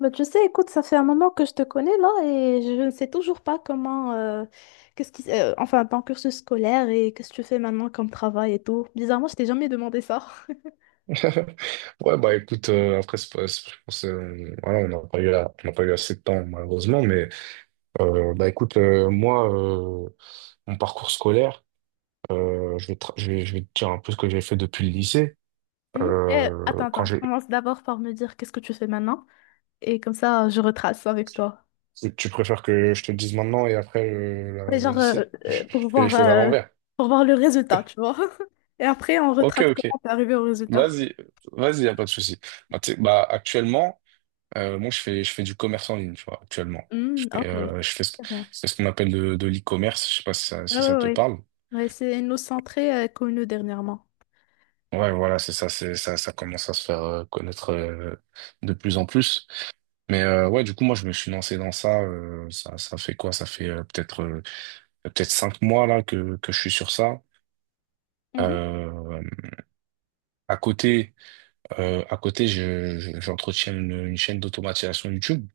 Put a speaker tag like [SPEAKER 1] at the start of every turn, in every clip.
[SPEAKER 1] Bah, tu sais, écoute, ça fait un moment que je te connais là et je ne sais toujours pas comment, qu'est-ce qui, enfin, ton cursus scolaire et qu'est-ce que tu fais maintenant comme travail et tout. Bizarrement, je t'ai jamais demandé ça.
[SPEAKER 2] Ouais, bah écoute, après, c'est pas- c'est- je pense, voilà, on n'a pas eu, on n'a pas eu assez de temps, malheureusement, mais bah écoute, mon parcours scolaire, je vais te dire un peu ce que j'ai fait depuis le lycée.
[SPEAKER 1] Mhm.
[SPEAKER 2] Euh,
[SPEAKER 1] Attends,
[SPEAKER 2] quand
[SPEAKER 1] attends,
[SPEAKER 2] j'ai,
[SPEAKER 1] commence d'abord par me dire qu'est-ce que tu fais maintenant et comme ça, je retrace avec toi.
[SPEAKER 2] Tu préfères que je te le dise maintenant et après
[SPEAKER 1] Mais
[SPEAKER 2] le
[SPEAKER 1] genre,
[SPEAKER 2] lycée? Je, je fais les choses à l'envers.
[SPEAKER 1] pour voir le résultat, tu vois. Et après, on
[SPEAKER 2] Ok,
[SPEAKER 1] retrace
[SPEAKER 2] ok.
[SPEAKER 1] comment t'es arrivé au résultat.
[SPEAKER 2] Vas-y, vas-y, y a pas de souci. Bah, tu sais, bah, actuellement. Je fais du commerce en ligne, tu vois, actuellement. Je
[SPEAKER 1] Hmm,
[SPEAKER 2] fais,
[SPEAKER 1] ok.
[SPEAKER 2] euh, je fais, ce-
[SPEAKER 1] Très bien.
[SPEAKER 2] c'est ce qu'on appelle de l'e-commerce. Je sais pas si ça,
[SPEAKER 1] Ouais,
[SPEAKER 2] si
[SPEAKER 1] ouais,
[SPEAKER 2] ça te
[SPEAKER 1] ouais.
[SPEAKER 2] parle.
[SPEAKER 1] Ouais, c'est une nous centrée connue dernièrement.
[SPEAKER 2] Ouais, voilà, c'est ça, ça commence à se faire connaître de plus en plus. Mais ouais, du coup, moi, je me suis lancé dans ça. Ça, ça fait quoi? Ça fait peut-être cinq mois là que je suis sur ça.
[SPEAKER 1] Mhm.
[SPEAKER 2] Euh, à côté, j'entretiens une chaîne d'automatisation YouTube.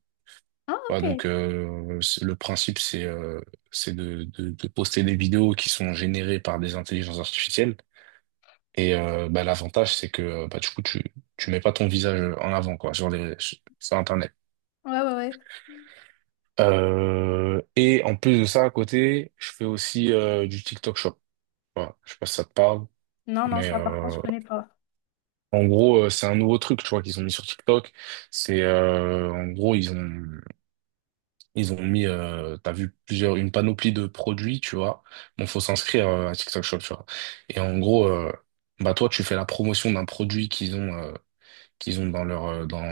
[SPEAKER 1] Ah,
[SPEAKER 2] Ouais,
[SPEAKER 1] ok.
[SPEAKER 2] donc
[SPEAKER 1] Ouais,
[SPEAKER 2] le principe c'est de poster des vidéos qui sont générées par des intelligences artificielles et bah, l'avantage c'est que bah, du coup tu mets pas ton visage en avant quoi sur les sur sur Internet.
[SPEAKER 1] ouais, ouais.
[SPEAKER 2] Et en plus de ça à côté je fais aussi du TikTok Shop. Voilà, je sais pas si ça te parle
[SPEAKER 1] Non, non,
[SPEAKER 2] mais
[SPEAKER 1] ça par contre, je connais pas.
[SPEAKER 2] en gros c'est un nouveau truc tu vois qu'ils ont mis sur TikTok. C'est En gros ils ont mis, une panoplie de produits, tu vois. Bon, faut s'inscrire à TikTok Shop, tu vois. Et en gros, bah toi, tu fais la promotion d'un produit qu'ils ont dans leur, euh, dans,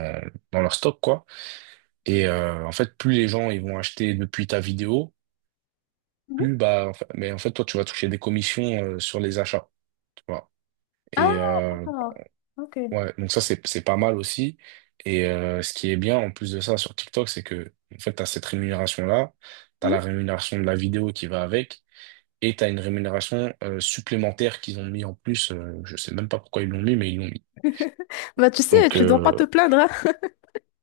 [SPEAKER 2] dans leur stock, quoi. En fait, plus les gens ils vont acheter depuis ta vidéo,
[SPEAKER 1] Mhm.
[SPEAKER 2] plus mais en fait, toi, tu vas toucher des commissions sur les achats, tu vois.
[SPEAKER 1] Ah,
[SPEAKER 2] Et euh,
[SPEAKER 1] d'accord. Ok.
[SPEAKER 2] ouais, donc ça, c'est pas mal aussi. Ce qui est bien en plus de ça sur TikTok, c'est que en fait, t'as cette rémunération-là, t'as la
[SPEAKER 1] Mhm.
[SPEAKER 2] rémunération de la vidéo qui va avec. Et tu as une rémunération supplémentaire qu'ils ont mis en plus. Je sais même pas pourquoi ils l'ont mis, mais ils l'ont mis.
[SPEAKER 1] Bah, tu sais,
[SPEAKER 2] Donc,
[SPEAKER 1] tu dois pas te plaindre, hein.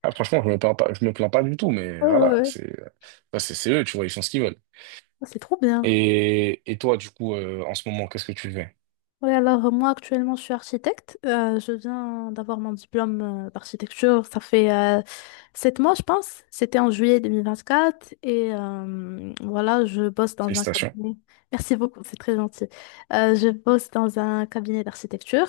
[SPEAKER 2] ah, franchement, je me plains pas, je me plains pas du tout, mais
[SPEAKER 1] Ouais,
[SPEAKER 2] voilà,
[SPEAKER 1] ouais, oui.
[SPEAKER 2] c'est ça, c'est eux, tu vois, ils font ce qu'ils veulent.
[SPEAKER 1] C'est trop bien.
[SPEAKER 2] Et toi, du coup, en ce moment, qu'est-ce que tu fais?
[SPEAKER 1] Oui, alors moi actuellement je suis architecte. Je viens d'avoir mon diplôme d'architecture. Ça fait 7 mois, je pense. C'était en juillet 2024. Et voilà, je bosse dans un
[SPEAKER 2] Félicitations.
[SPEAKER 1] cabinet. Merci beaucoup, c'est très gentil. Je bosse dans un cabinet d'architecture,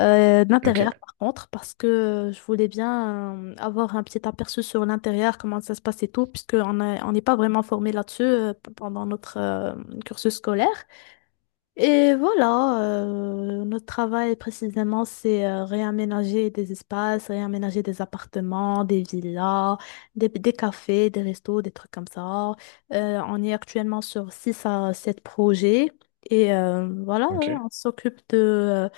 [SPEAKER 1] d'intérieur
[SPEAKER 2] Ok,
[SPEAKER 1] par contre, parce que je voulais bien avoir un petit aperçu sur l'intérieur, comment ça se passe et tout, puisque on n'est pas vraiment formé là-dessus pendant notre cursus scolaire. Et voilà, notre travail précisément, c'est réaménager des espaces, réaménager des appartements, des villas, des cafés, des restos, des trucs comme ça. On est actuellement sur 6 à 7 projets et voilà,
[SPEAKER 2] ok,
[SPEAKER 1] on s'occupe de,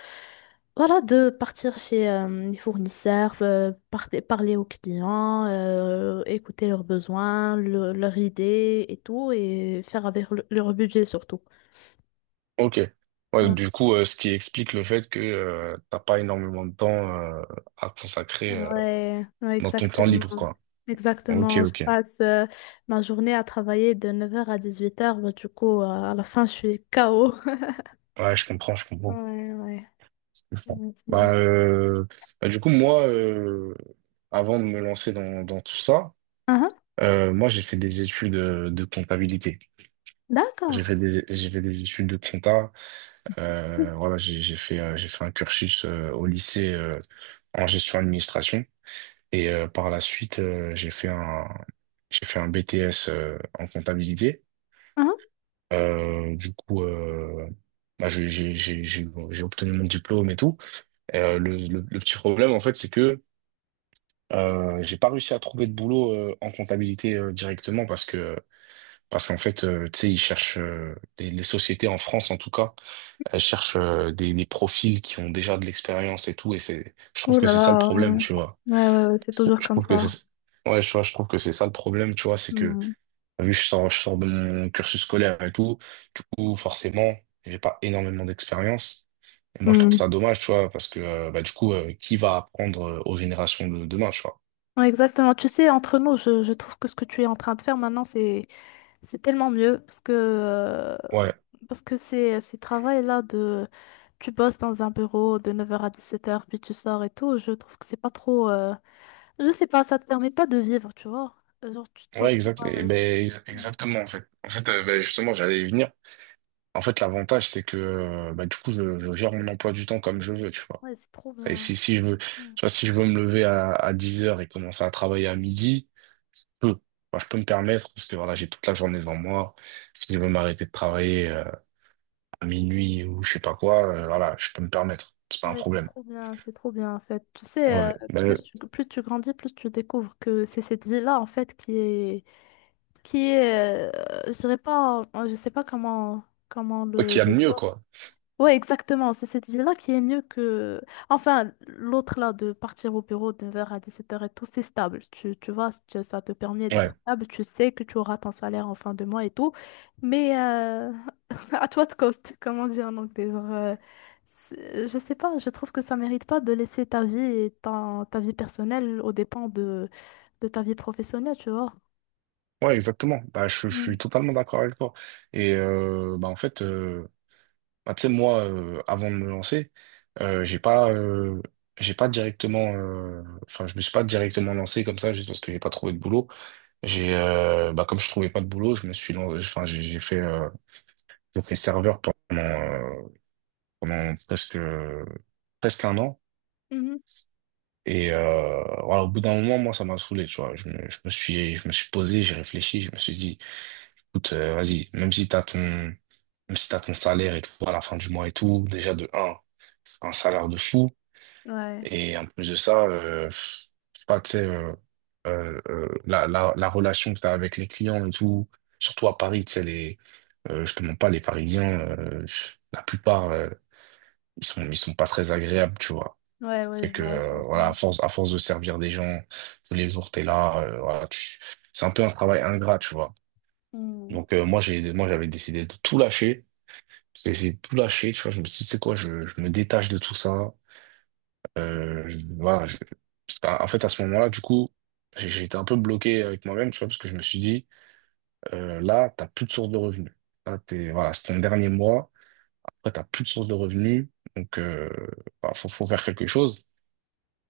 [SPEAKER 1] voilà, de partir chez les fournisseurs, parler aux clients, écouter leurs besoins, leurs idées et tout, et faire avec leur budget surtout.
[SPEAKER 2] ok. Ouais, du coup, ce qui explique le fait que t'as pas énormément de temps euh, à consacrer
[SPEAKER 1] Ouais, ouais,
[SPEAKER 2] dans ton temps
[SPEAKER 1] exactement.
[SPEAKER 2] libre, quoi. Ok,
[SPEAKER 1] Exactement. Je
[SPEAKER 2] ok.
[SPEAKER 1] passe ma journée à travailler de 9 h à 18 h. Bah, du coup, à la fin, je suis KO.
[SPEAKER 2] Ouais, je comprends, je comprends.
[SPEAKER 1] Ouais, ouais.
[SPEAKER 2] Je comprends.
[SPEAKER 1] Ouais, c'est-
[SPEAKER 2] Bah, bah, du coup, moi, avant de me lancer dans tout ça,
[SPEAKER 1] Ah, ah,
[SPEAKER 2] moi, j'ai fait des études de comptabilité. J'ai
[SPEAKER 1] d'accord.
[SPEAKER 2] fait des, j'ai fait des études de compta.
[SPEAKER 1] Ah,
[SPEAKER 2] Voilà, j'ai fait un cursus au lycée en gestion administration. Et par la suite, j'ai fait un BTS en comptabilité.
[SPEAKER 1] ah.
[SPEAKER 2] Du coup, bah, j'ai obtenu mon diplôme et tout. Le petit problème, en fait, c'est que j'ai pas réussi à trouver de boulot en comptabilité directement parce que parce qu'en fait tu sais ils cherchent les sociétés en France en tout cas elles cherchent des profils qui ont déjà de l'expérience et tout, et c'est, je trouve
[SPEAKER 1] Oh
[SPEAKER 2] que
[SPEAKER 1] là
[SPEAKER 2] c'est ça le
[SPEAKER 1] là,
[SPEAKER 2] problème, tu vois,
[SPEAKER 1] ouais, ouais, c'est toujours
[SPEAKER 2] je
[SPEAKER 1] comme
[SPEAKER 2] trouve que
[SPEAKER 1] ça.
[SPEAKER 2] c'est, ouais, tu vois, je trouve que c'est ça le problème, tu vois, c'est que
[SPEAKER 1] Hmm,
[SPEAKER 2] vu que je sors de mon cursus scolaire et tout, du coup forcément j'ai pas énormément d'expérience, et moi je trouve
[SPEAKER 1] hmm.
[SPEAKER 2] ça dommage, tu vois, parce que bah du coup qui va apprendre aux générations de demain, tu vois.
[SPEAKER 1] Ouais, exactement. Tu sais, entre nous, je trouve que ce que tu es en train de faire maintenant, c'est tellement mieux
[SPEAKER 2] Ouais.
[SPEAKER 1] parce que ces travails-là de tu bosses dans un bureau de 9 h à 17 h puis tu sors et tout, je trouve que c'est pas trop. Je sais pas, ça te permet pas de vivre, tu vois. Genre, tu te
[SPEAKER 2] Ouais,
[SPEAKER 1] retrouves...
[SPEAKER 2] exact. Et
[SPEAKER 1] euh,
[SPEAKER 2] ben,
[SPEAKER 1] Ouais,
[SPEAKER 2] exactement, en fait. En fait, ben, justement, j'allais y venir. En fait, l'avantage, c'est que ben, du coup, je gère mon emploi du temps comme je veux, tu vois.
[SPEAKER 1] ouais, c'est trop
[SPEAKER 2] Et
[SPEAKER 1] bien.
[SPEAKER 2] si je veux, tu
[SPEAKER 1] Ouais,
[SPEAKER 2] vois, si je veux me lever à 10 heures et commencer à travailler à midi, je peux. Enfin, je peux me permettre parce que voilà, j'ai toute la journée devant moi. Si je veux m'arrêter de travailler à minuit ou je sais pas quoi, voilà, je peux me permettre. C'est pas un
[SPEAKER 1] ouais,
[SPEAKER 2] problème.
[SPEAKER 1] c'est trop bien, en fait. Tu sais,
[SPEAKER 2] Ouais. Ben,
[SPEAKER 1] plus tu grandis, plus tu découvres que c'est cette vie-là, en fait, qui est... Qui est... je dirais pas. Je sais pas comment, comment
[SPEAKER 2] ok, il y a
[SPEAKER 1] le
[SPEAKER 2] mieux,
[SPEAKER 1] dire.
[SPEAKER 2] quoi.
[SPEAKER 1] Ouais, exactement. C'est cette vie-là qui est mieux que... Enfin, l'autre là, de partir au bureau de 9 h à 17 h et tout, c'est stable. Tu vois, ça te permet
[SPEAKER 2] Ouais.
[SPEAKER 1] d'être stable. Tu sais que tu auras ton salaire en fin de mois et tout. Mais à toi de cost, comme on dit en anglais. Genre, je sais pas, je trouve que ça mérite pas de laisser ta vie et ta vie personnelle aux dépens de ta vie professionnelle, tu vois.
[SPEAKER 2] Ouais, exactement. Bah, je
[SPEAKER 1] Mm.
[SPEAKER 2] suis totalement d'accord avec toi. Et bah, en fait, bah, tu sais, moi, avant de me lancer, euh, j'ai pas, euh, j'ai pas directement, enfin, je me suis pas directement lancé comme ça juste parce que j'ai pas trouvé de boulot. Bah, comme je trouvais pas de boulot, je me suis, lan- enfin, j'ai fait serveur pendant, euh, presque, presque un an.
[SPEAKER 1] Mhm.
[SPEAKER 2] Et voilà, au bout d'un moment, moi, ça m'a saoulé, tu vois. Je me suis posé, j'ai réfléchi, je me suis dit, écoute, vas-y, même si même si t'as ton salaire et tout à la fin du mois et tout, déjà de un, c'est pas un salaire de fou.
[SPEAKER 1] Ouais,
[SPEAKER 2] Et en plus de ça, je sais pas, tu sais, la relation que tu as avec les clients et tout, surtout à Paris, tu sais, je te mens pas, les Parisiens, la plupart, ils sont pas très agréables, tu vois.
[SPEAKER 1] ouais, ouais,
[SPEAKER 2] C'est que,
[SPEAKER 1] je vois
[SPEAKER 2] voilà,
[SPEAKER 1] ça.
[SPEAKER 2] à force de servir des gens, tous les jours, t'es là, voilà, c'est un peu un travail ingrat, tu vois.
[SPEAKER 1] Mm.
[SPEAKER 2] Donc, moi, j'avais décidé de tout lâcher. J'ai essayé de tout lâcher, tu vois. Je me suis dit, c'est quoi, je me détache de tout ça. Voilà, en fait, à ce moment-là, du coup, j'ai été un peu bloqué avec moi-même, tu vois, parce que je me suis dit, là, t'as plus de source de revenus. Là, t'es, voilà, c'est ton dernier mois. Après, t'as plus de source de revenus. Donc, bah, faut faire quelque chose.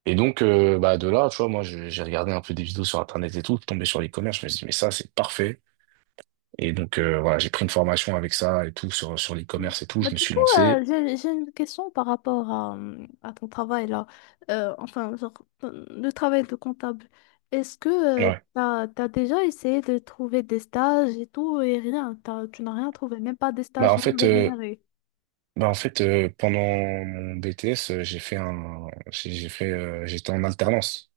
[SPEAKER 2] Et donc, bah, de là, tu vois, moi, j'ai regardé un peu des vidéos sur Internet et tout, tombé sur l'e-commerce. Je me suis dit, mais ça, c'est parfait. Et donc, voilà, j'ai pris une formation avec ça et tout, sur
[SPEAKER 1] Oui.
[SPEAKER 2] l'e-commerce et tout.
[SPEAKER 1] Bah,
[SPEAKER 2] Je me
[SPEAKER 1] du
[SPEAKER 2] suis
[SPEAKER 1] coup,
[SPEAKER 2] lancé.
[SPEAKER 1] j'ai une question par rapport à ton travail là. Enfin, genre, le travail de comptable. Est-ce que
[SPEAKER 2] Ouais.
[SPEAKER 1] t'as déjà essayé de trouver des stages et tout et rien? Tu n'as rien trouvé, même pas des
[SPEAKER 2] Bah,
[SPEAKER 1] stages
[SPEAKER 2] en
[SPEAKER 1] non
[SPEAKER 2] fait,
[SPEAKER 1] rémunérés.
[SPEAKER 2] Pendant mon BTS, j'ai fait un, j'ai fait, j'étais en alternance.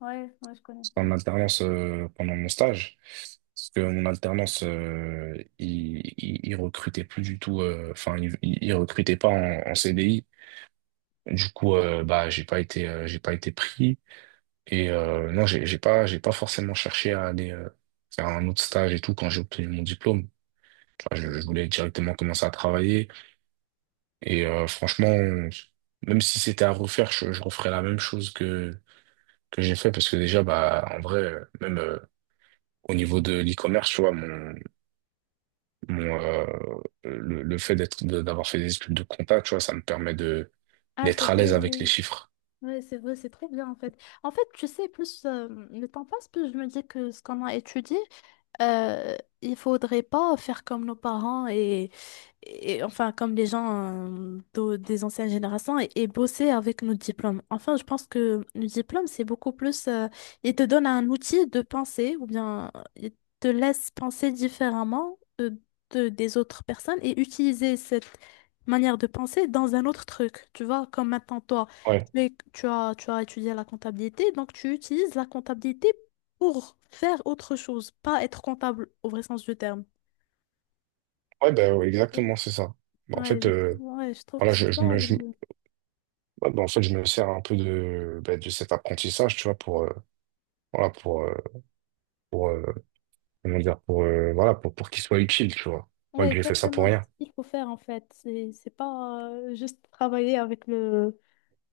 [SPEAKER 1] Ouais, ouais, je connais
[SPEAKER 2] J'étais
[SPEAKER 1] ça.
[SPEAKER 2] en alternance pendant mon stage, parce que mon alternance, il recrutait plus du tout. Enfin, il recrutait pas en CDI. Du coup, bah j'ai pas été pris. Et non, j'ai pas forcément cherché à aller faire un autre stage et tout quand j'ai obtenu mon diplôme. Enfin, je voulais directement commencer à travailler. Et franchement, même si c'était à refaire, je referais la même chose que j'ai fait parce que déjà, bah, en vrai, même au niveau de l'e-commerce, tu vois, mon le fait d'être d'avoir fait des études de compta, tu vois, ça me permet de
[SPEAKER 1] Ah, c'est
[SPEAKER 2] d'être à
[SPEAKER 1] vrai,
[SPEAKER 2] l'aise avec les
[SPEAKER 1] oui.
[SPEAKER 2] chiffres.
[SPEAKER 1] Oui, c'est vrai, c'est trop bien en fait. En fait, tu sais, plus le temps passe, plus je me dis que ce qu'on a étudié, euh, il faudrait pas faire comme nos parents et enfin comme les gens des anciennes générations et bosser avec nos diplômes. Enfin, je pense que nos diplômes, c'est beaucoup plus... ils te donnent un outil de penser ou bien ils te laissent penser différemment de, des autres personnes et utiliser cette manière de penser dans un autre truc. Tu vois, comme maintenant toi,
[SPEAKER 2] Ouais,
[SPEAKER 1] tu as étudié la comptabilité, donc tu utilises la comptabilité pour faire autre chose, pas être comptable au vrai sens du terme.
[SPEAKER 2] ouais, bah, ouais, exactement, c'est ça. Bah, en fait,
[SPEAKER 1] Ouais, je trouve que
[SPEAKER 2] voilà,
[SPEAKER 1] c'est ça.
[SPEAKER 2] ouais, bah, en fait, je me sers un peu de de cet apprentissage, tu vois, pour voilà, pour comment dire, pour voilà, pour qu'il soit utile, tu vois. Pas
[SPEAKER 1] Ouais,
[SPEAKER 2] que j'ai fait ça pour
[SPEAKER 1] exactement.
[SPEAKER 2] rien.
[SPEAKER 1] C'est ce qu'il faut faire en fait. C'est pas juste travailler avec le,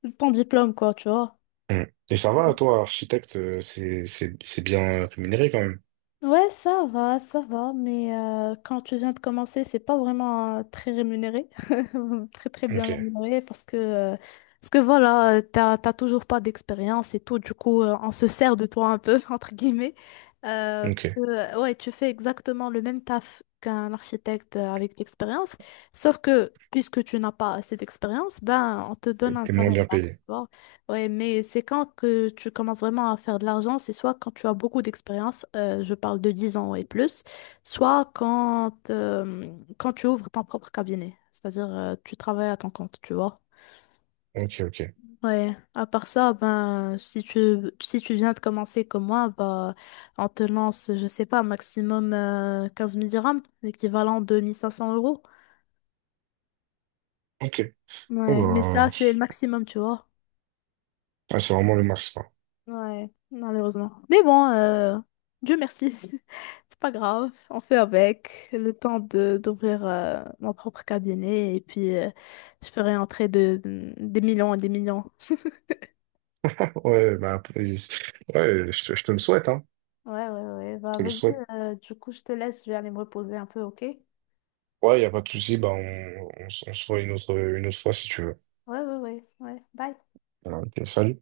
[SPEAKER 1] le- ton diplôme, quoi, tu vois.
[SPEAKER 2] Mm. Et ça va, toi, architecte, c'est bien rémunéré quand même.
[SPEAKER 1] Ouais, ça va, mais quand tu viens de commencer, c'est pas vraiment très rémunéré, très très bien
[SPEAKER 2] Ok,
[SPEAKER 1] rémunéré, parce que voilà, t'as toujours pas d'expérience et tout, du coup, on se sert de toi un peu, entre guillemets, parce que,
[SPEAKER 2] ok.
[SPEAKER 1] ouais, tu fais exactement le même taf qu'un architecte avec de l'expérience, sauf que, puisque tu n'as pas assez d'expérience, ben, on te
[SPEAKER 2] T'es
[SPEAKER 1] donne un
[SPEAKER 2] t'es moins
[SPEAKER 1] salaire
[SPEAKER 2] bien payé.
[SPEAKER 1] bas. Ouais, mais c'est quand que tu commences vraiment à faire de l'argent, c'est soit quand tu as beaucoup d'expérience, je parle de 10 ans et plus, soit quand, quand tu ouvres ton propre cabinet, c'est-à-dire tu travailles à ton compte, tu vois.
[SPEAKER 2] Ok, ok.
[SPEAKER 1] Ouais, à part ça, ben, si tu viens de commencer comme moi, bah, on te lance, je sais pas, maximum 15 000 dirhams, l'équivalent de 1 500 euros.
[SPEAKER 2] Ok. Bon,
[SPEAKER 1] Ouais, mais ça,
[SPEAKER 2] bah,
[SPEAKER 1] c'est le maximum, tu vois.
[SPEAKER 2] ah, c'est vraiment le max, quoi.
[SPEAKER 1] Ouais, malheureusement. Mais bon, Dieu merci. C'est pas grave, on fait avec. Le temps de d'ouvrir mon propre cabinet et puis je ferai entrer de, des millions et des millions.
[SPEAKER 2] Ouais, bah, après, ouais, je te le souhaite, hein.
[SPEAKER 1] Ouais, ouais, ouais.
[SPEAKER 2] Je
[SPEAKER 1] Bah,
[SPEAKER 2] te le
[SPEAKER 1] vas-y,
[SPEAKER 2] souhaite.
[SPEAKER 1] du coup, je te laisse, je vais aller me reposer un peu, ok? Ouais,
[SPEAKER 2] Ouais, y a pas de souci, bah, on se voit une autre fois si tu veux.
[SPEAKER 1] ouais, ouais, ouais. Bye.
[SPEAKER 2] Ouais, Ok, salut.